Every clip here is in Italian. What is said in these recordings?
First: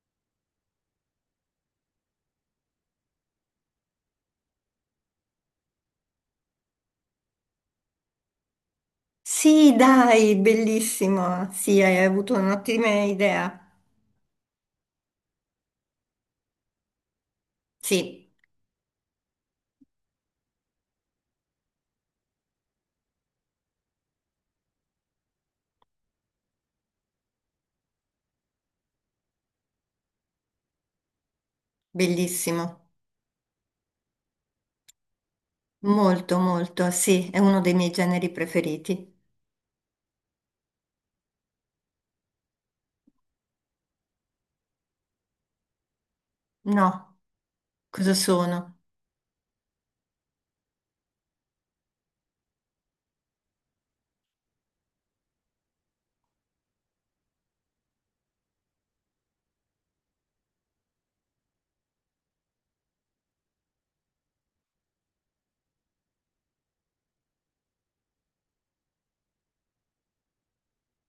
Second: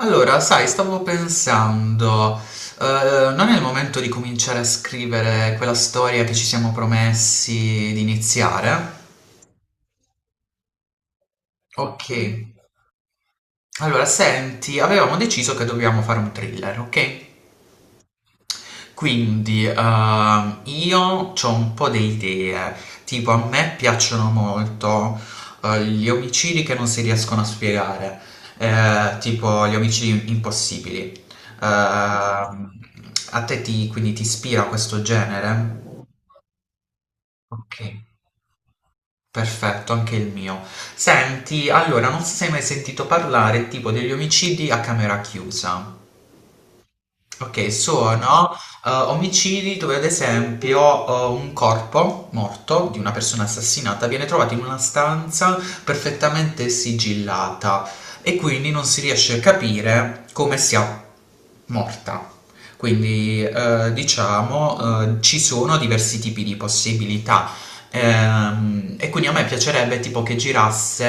Allora, sai, stavo pensando, non è il momento di cominciare a scrivere quella storia che ci siamo promessi di iniziare? Sì, dai, bellissimo. Sì, hai Ok, avuto un'ottima idea. allora senti, avevamo deciso che dobbiamo fare un thriller, ok? Sì, Quindi, io ho un po' di idee, tipo a me piacciono molto gli omicidi che non si riescono a spiegare, tipo gli omicidi impossibili. Ehm, bellissimo. Quindi ti ispira questo genere? Molto, molto. Sì, è uno dei Ok, miei generi preferiti. perfetto, anche il mio. Senti, allora, non so se hai mai sentito parlare tipo degli omicidi a camera chiusa. No, Ok, cosa sono sono? Omicidi dove ad esempio un corpo morto di una persona assassinata viene trovato in una stanza perfettamente sigillata e quindi non si riesce a capire come sia morta. Quindi, diciamo, ci sono diversi tipi di possibilità. E quindi a me piacerebbe tipo che girasse,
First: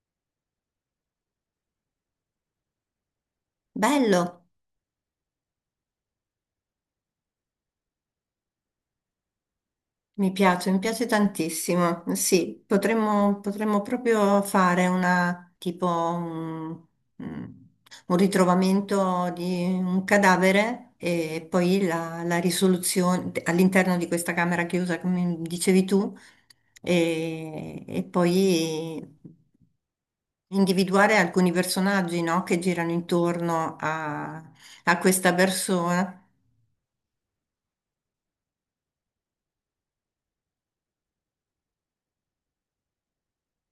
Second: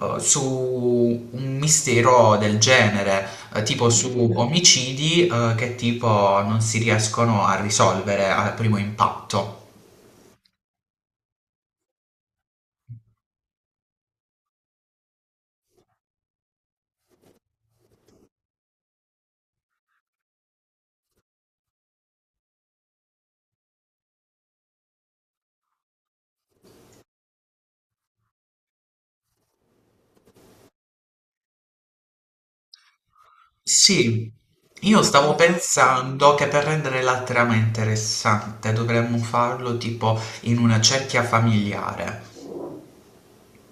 su un mistero del genere, tipo su Bello. omicidi, che tipo non si riescono a risolvere al primo impatto. Mi piace tantissimo. Sì, potremmo proprio fare una, tipo un, mm, un ritrovamento di un cadavere e poi la risoluzione all'interno di questa camera chiusa, come dicevi tu, e poi individuare alcuni personaggi, no, che girano intorno Sì, a, a io questa stavo persona. pensando che per rendere la trama interessante dovremmo farlo tipo in una cerchia familiare.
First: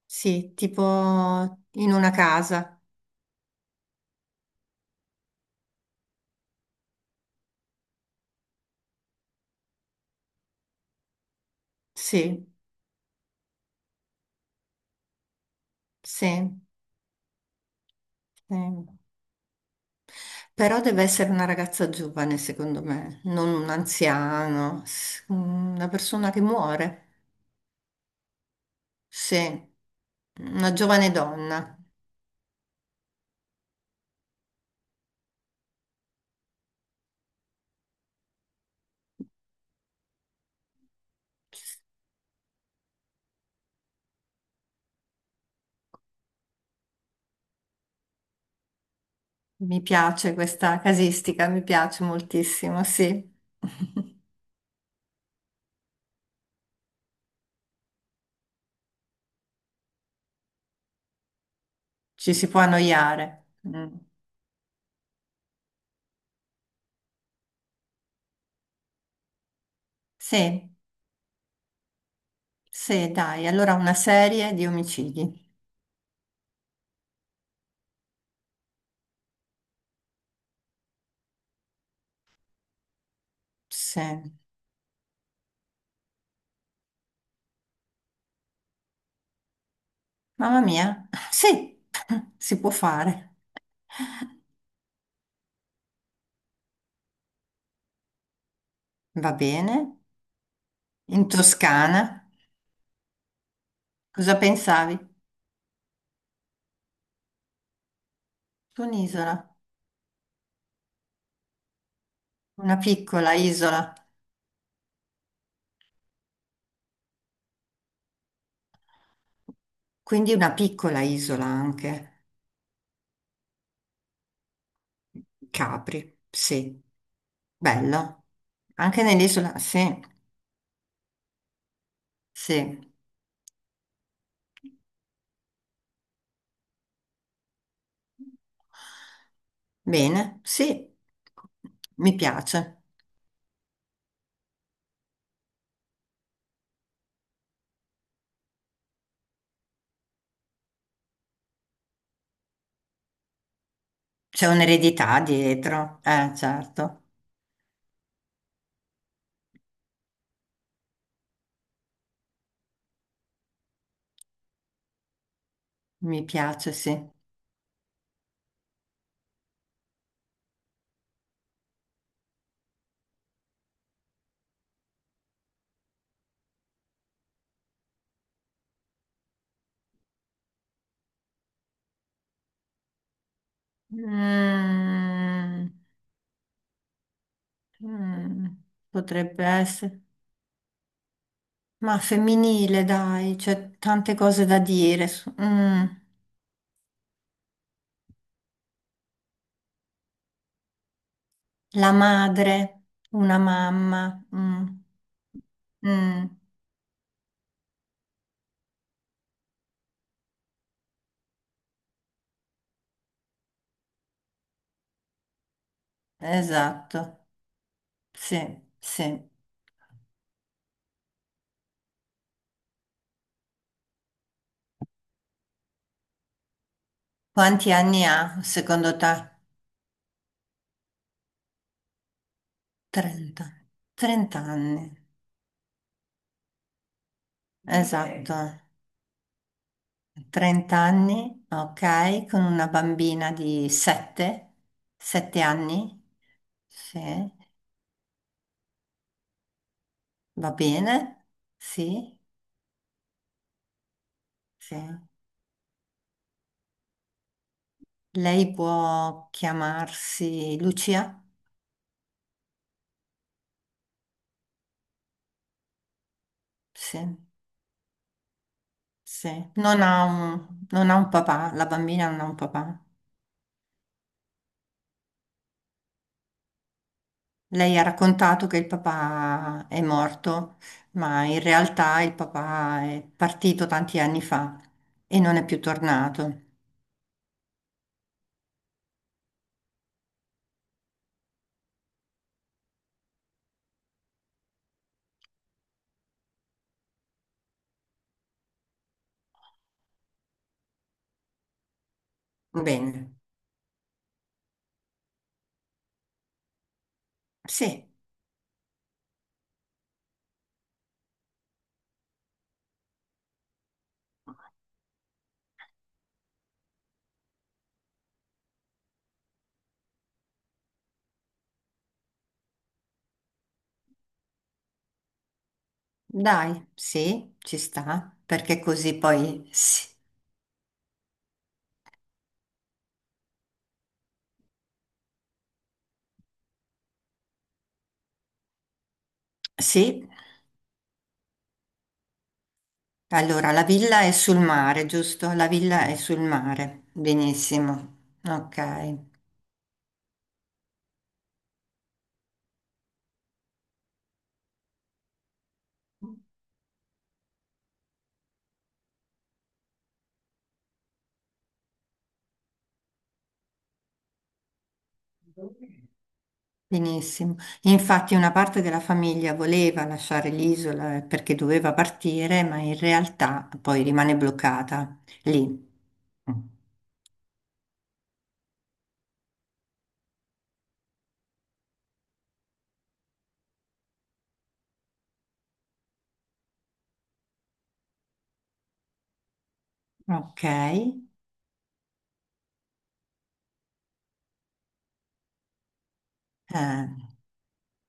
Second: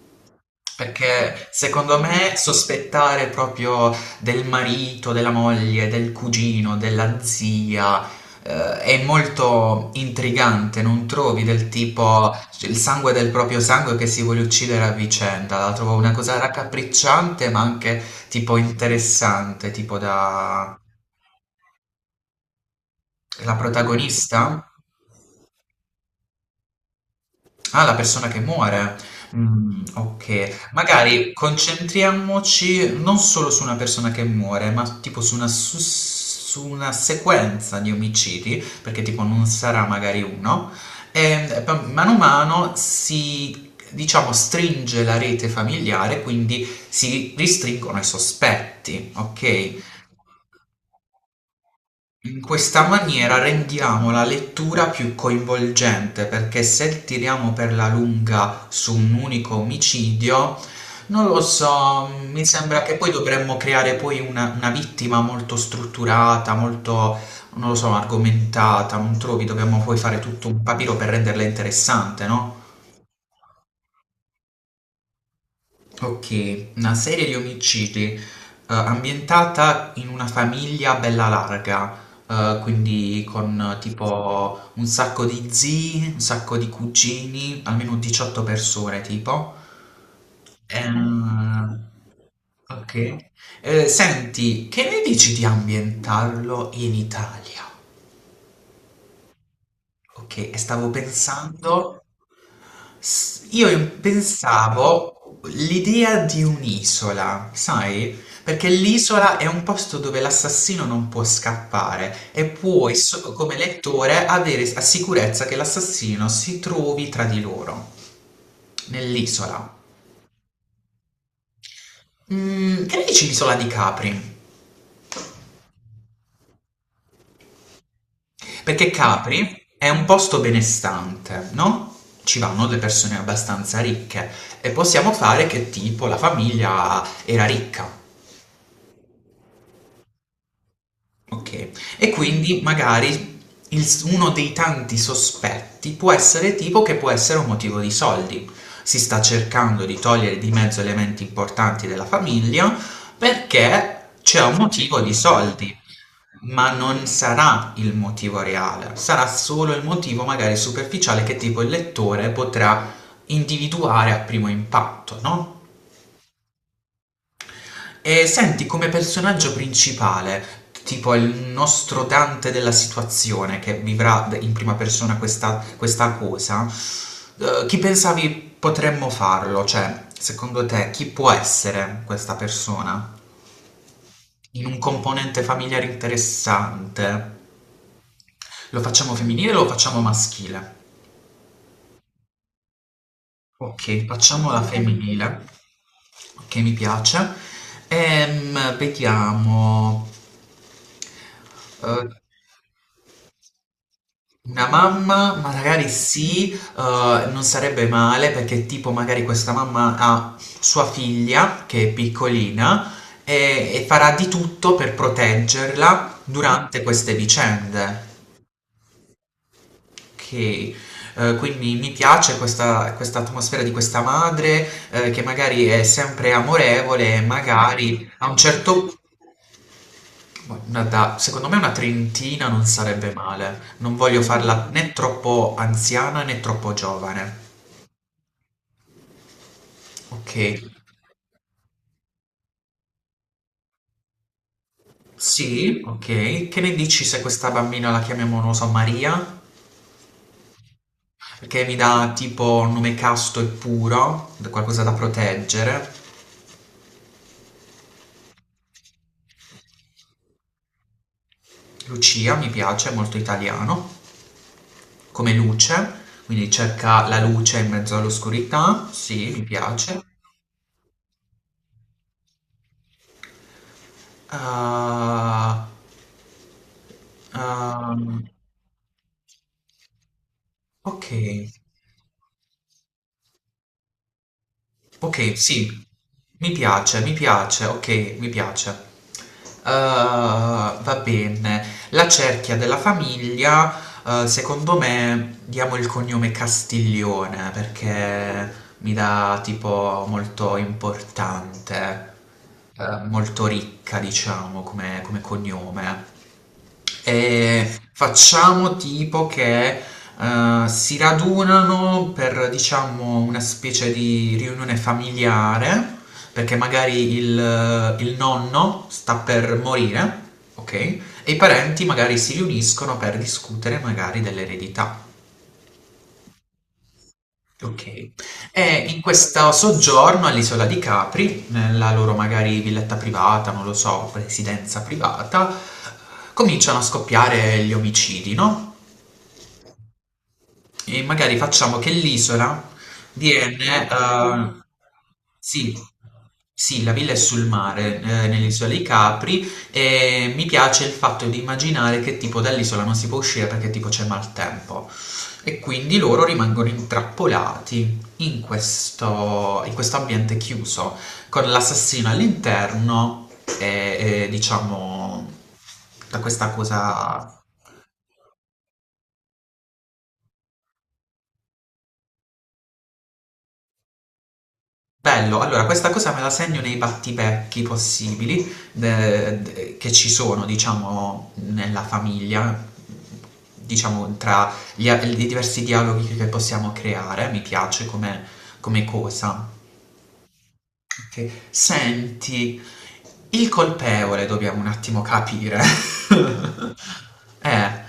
Sì, tipo Perché in secondo una me casa. sospettare proprio del marito, della moglie, del cugino, della zia, è molto intrigante, non trovi del tipo Sì. cioè, il sangue del proprio sangue che si vuole uccidere a vicenda, la trovo una cosa Sì, raccapricciante ma anche sì. tipo interessante, tipo da Però deve essere una ragazza giovane, secondo me, non la un protagonista. anziano, una persona che muore. Ah, la persona che muore. Sì, Mm, ok, una giovane magari donna. concentriamoci non solo su una persona che muore, ma tipo su una, su una sequenza di omicidi, perché tipo non sarà magari uno, e mano a mano si, diciamo, stringe la rete familiare, quindi si ristringono i sospetti, ok? Mi piace questa casistica, mi piace In moltissimo, questa sì. maniera rendiamo la lettura più coinvolgente perché se tiriamo per la lunga su un unico omicidio, non lo so, Ci mi si può sembra che poi annoiare. dovremmo Mm. creare poi una vittima molto strutturata, molto, non lo so, argomentata, non trovi? Dobbiamo poi fare tutto un Sì, papiro per renderla interessante, no? sì, dai, allora una serie di omicidi. Ok, una serie di omicidi ambientata in una famiglia bella larga, quindi con Sì. tipo un sacco di zii, un sacco di cugini, almeno 18 persone tipo. Mamma mia, sì, Ehm, si può ok. fare. Senti, che ne dici di ambientarlo in Italia? Va bene. Ok, e stavo In pensando, Toscana. Io Cosa pensavi? pensavo l'idea di un'isola, sai? Perché Su l'isola è un'isola, un posto dove l'assassino non può scappare e una puoi, piccola come isola, lettore, avere la sicurezza che l'assassino si trovi tra di loro, nell'isola. quindi una piccola isola anche. Mm, che ne dici l'isola di Capri? Capri, sì, bello. Perché Anche nell'isola, Capri sì, è un posto benestante, no? Ci vanno le sì. persone abbastanza ricche e possiamo fare che tipo la famiglia era ricca, Bene, sì, ok? E mi quindi piace. magari il uno dei tanti sospetti può essere tipo che può essere un motivo di soldi. Si sta cercando di togliere di mezzo elementi importanti della famiglia perché c'è C'è un motivo di un'eredità soldi. dietro, Ma certo, non sarà il motivo reale, sarà solo il motivo magari superficiale che tipo il lettore potrà individuare a primo impatto, no? mi piace, sì. E senti come personaggio principale, tipo il nostro Dante della situazione che vivrà in prima persona questa, questa cosa, chi pensavi potremmo farlo? Cioè, secondo te, chi può essere questa persona? In un componente Mm, familiare interessante? mm, Lo facciamo potrebbe femminile o lo facciamo essere. maschile? Ma femminile, dai, c'è Ok, tante cose facciamo da la dire. Femminile, che mi piace. Vediamo. La Eh, madre, una mamma. Una mamma, magari mm, sì, non sarebbe male perché tipo magari questa mamma ha sua figlia che è piccolina e farà di tutto per proteggerla durante queste esatto, vicende. sì, sì. Ok, quindi mi piace questa, questa atmosfera di questa madre che magari è sempre amorevole, e Quanti anni magari a un ha, secondo certo te? Secondo me una trentina non sarebbe 30. male. Non voglio 30 farla anni, né troppo anziana né troppo giovane. ok. Esatto. Ok. 30 anni, ok, con una bambina di 7, 7 Sì, anni. ok. Che ne Sì, dici se questa bambina la chiamiamo, non lo so, Maria? va bene, Perché mi dà sì, tipo un nome casto e puro, sì. qualcosa da proteggere. Lei può chiamarsi Lucia? Lucia mi piace, è molto italiano. Come luce, quindi Sì, cerca la luce in mezzo all'oscurità. sì. Sì, mi Non piace. ha un, non ha un papà, la bambina non ha un papà. Ah, Lei ha ehm, raccontato che il papà è morto, ok, ma in realtà il papà è partito tanti anni fa e non ok, è più sì, tornato. Mi piace, ok, mi piace. Ah, va bene. La cerchia della famiglia, secondo me, diamo il cognome Castiglione perché mi dà tipo molto importante. Eh, Bene, molto ricca, diciamo, come, come cognome. E sì, facciamo tipo che si radunano per, diciamo, una specie di riunione familiare, perché magari il nonno sta per morire, ok? E i parenti magari si riuniscono per discutere magari dell'eredità. dai, sì, ci Okay. sta, perché E così in poi questo sì. soggiorno all'isola di Capri, nella loro magari villetta privata, non lo so, residenza privata, cominciano a scoppiare gli omicidi, no, Sì. e magari facciamo che l'isola Allora, la viene, villa è ah, sul carino. mare, giusto? La Sì, villa è sul sì, mare. la villa è sul mare, Benissimo. Nell'isola dei Ok. Capri, e mi piace il fatto di immaginare che tipo dall'isola non si può uscire perché tipo c'è maltempo. E quindi loro rimangono intrappolati in questo ambiente chiuso, con l'assassino all'interno e, diciamo da questa cosa. Benissimo. E infatti una parte della famiglia voleva lasciare l'isola perché doveva partire, ma in realtà poi rimane bloccata Bello, lì. allora questa cosa me la Mm. segno nei battipecchi possibili che ci sono, diciamo, nella famiglia, diciamo, tra gli, i diversi dialoghi che possiamo creare, mi piace come, come cosa. Ok. Ok. Senti, il colpevole dobbiamo un attimo capire. Eh,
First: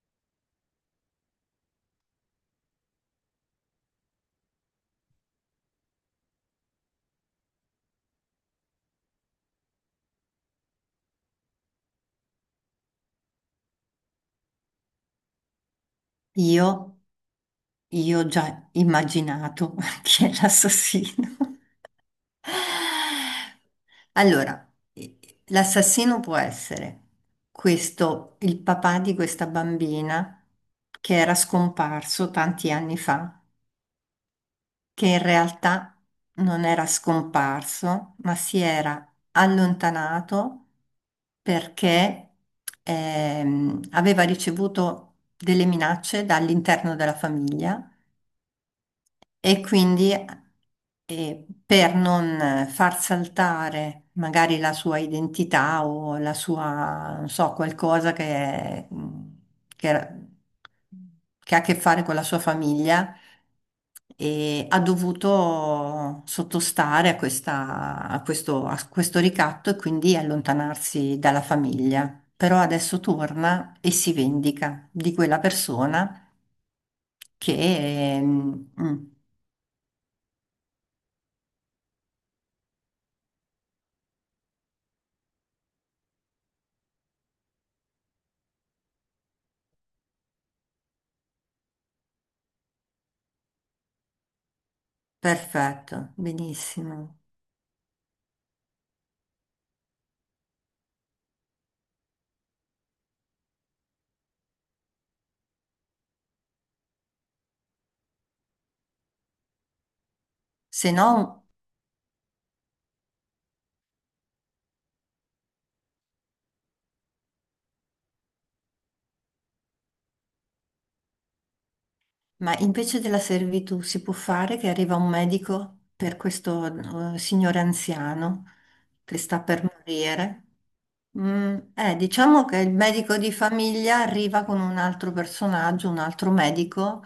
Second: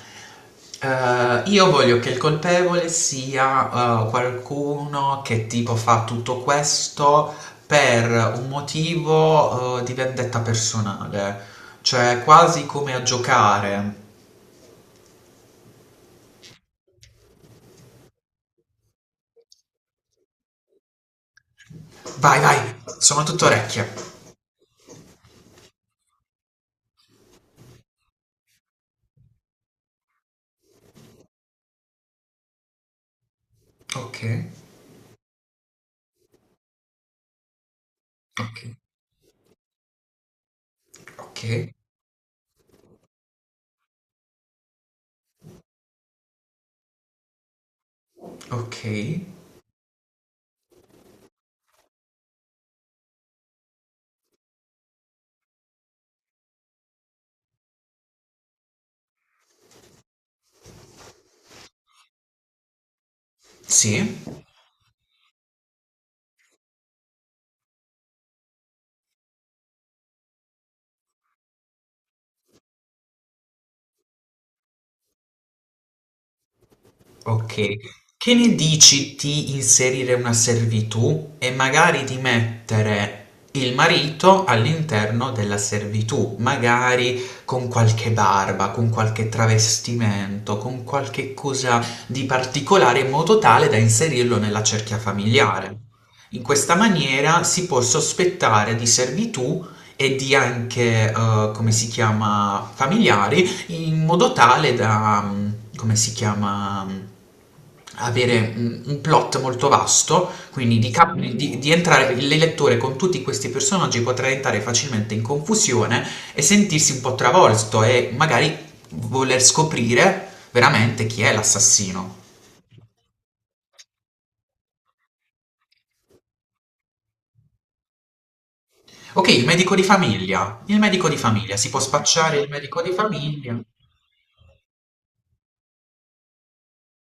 io voglio che il colpevole sia qualcuno che tipo fa tutto questo per un motivo di vendetta personale, cioè quasi come a giocare. io, io ho già immaginato chi è l'assassino. Vai, vai, sono tutto orecchie. Allora, l'assassino può essere questo, il papà di questa bambina che era scomparso tanti anni fa Ok, che in realtà non era scomparso, ma si ok, era allontanato ok, perché aveva ricevuto delle minacce dall'interno della famiglia ok. e quindi per non far saltare magari la sua identità o la sua, non so, qualcosa che, che- che ha a che fare con la sua famiglia, Sì. e ha dovuto sottostare a a questo ricatto e quindi allontanarsi dalla famiglia. Però adesso torna e si vendica di quella persona che... Ok, che ne ehm, mm, dici di inserire una servitù e magari di mettere il marito all'interno della servitù, magari con qualche barba, con qualche travestimento, con qualche cosa di particolare in modo tale da inserirlo nella cerchia familiare. Perfetto, In questa benissimo. maniera si può sospettare di servitù e di anche, come si chiama, familiari in modo tale da, come si chiama, avere un plot molto vasto, quindi di, Se no, di entrare il lettore con tutti questi personaggi potrà entrare facilmente in confusione e sentirsi un po' travolto e magari voler scoprire veramente chi è l'assassino. ma invece della servitù si può fare che arriva un medico per questo signore anziano che Ok, sta il per medico di morire. famiglia. Il medico di Mm, famiglia si può spacciare diciamo il che il medico di medico di famiglia. famiglia arriva con un altro personaggio, un altro medico,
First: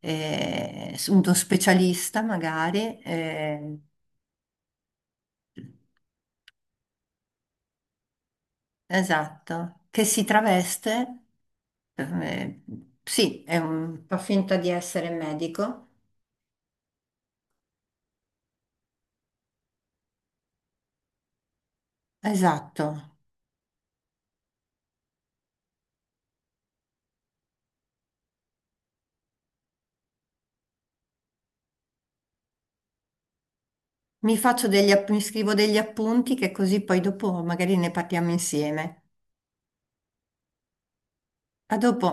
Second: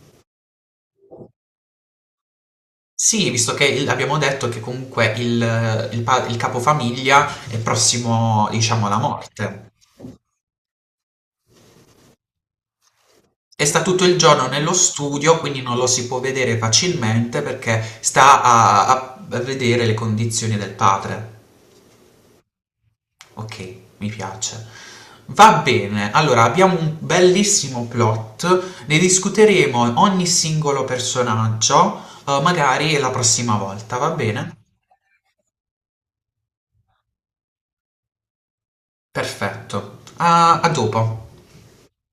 uno specialista magari, Sì, visto che abbiamo detto che comunque il, il capofamiglia è prossimo, diciamo, alla morte. esatto, che si traveste, eh, sì, E sta tutto il fa giorno finta di nello essere studio, quindi non lo medico. si può vedere facilmente perché sta a, a vedere le condizioni del padre. Esatto. Ok, mi piace. Va bene, allora abbiamo un bellissimo plot, ne discuteremo ogni singolo personaggio, magari la prossima volta, va Mi bene? faccio mi scrivo degli appunti che così poi dopo magari ne parliamo insieme. Perfetto. A a dopo. A dopo.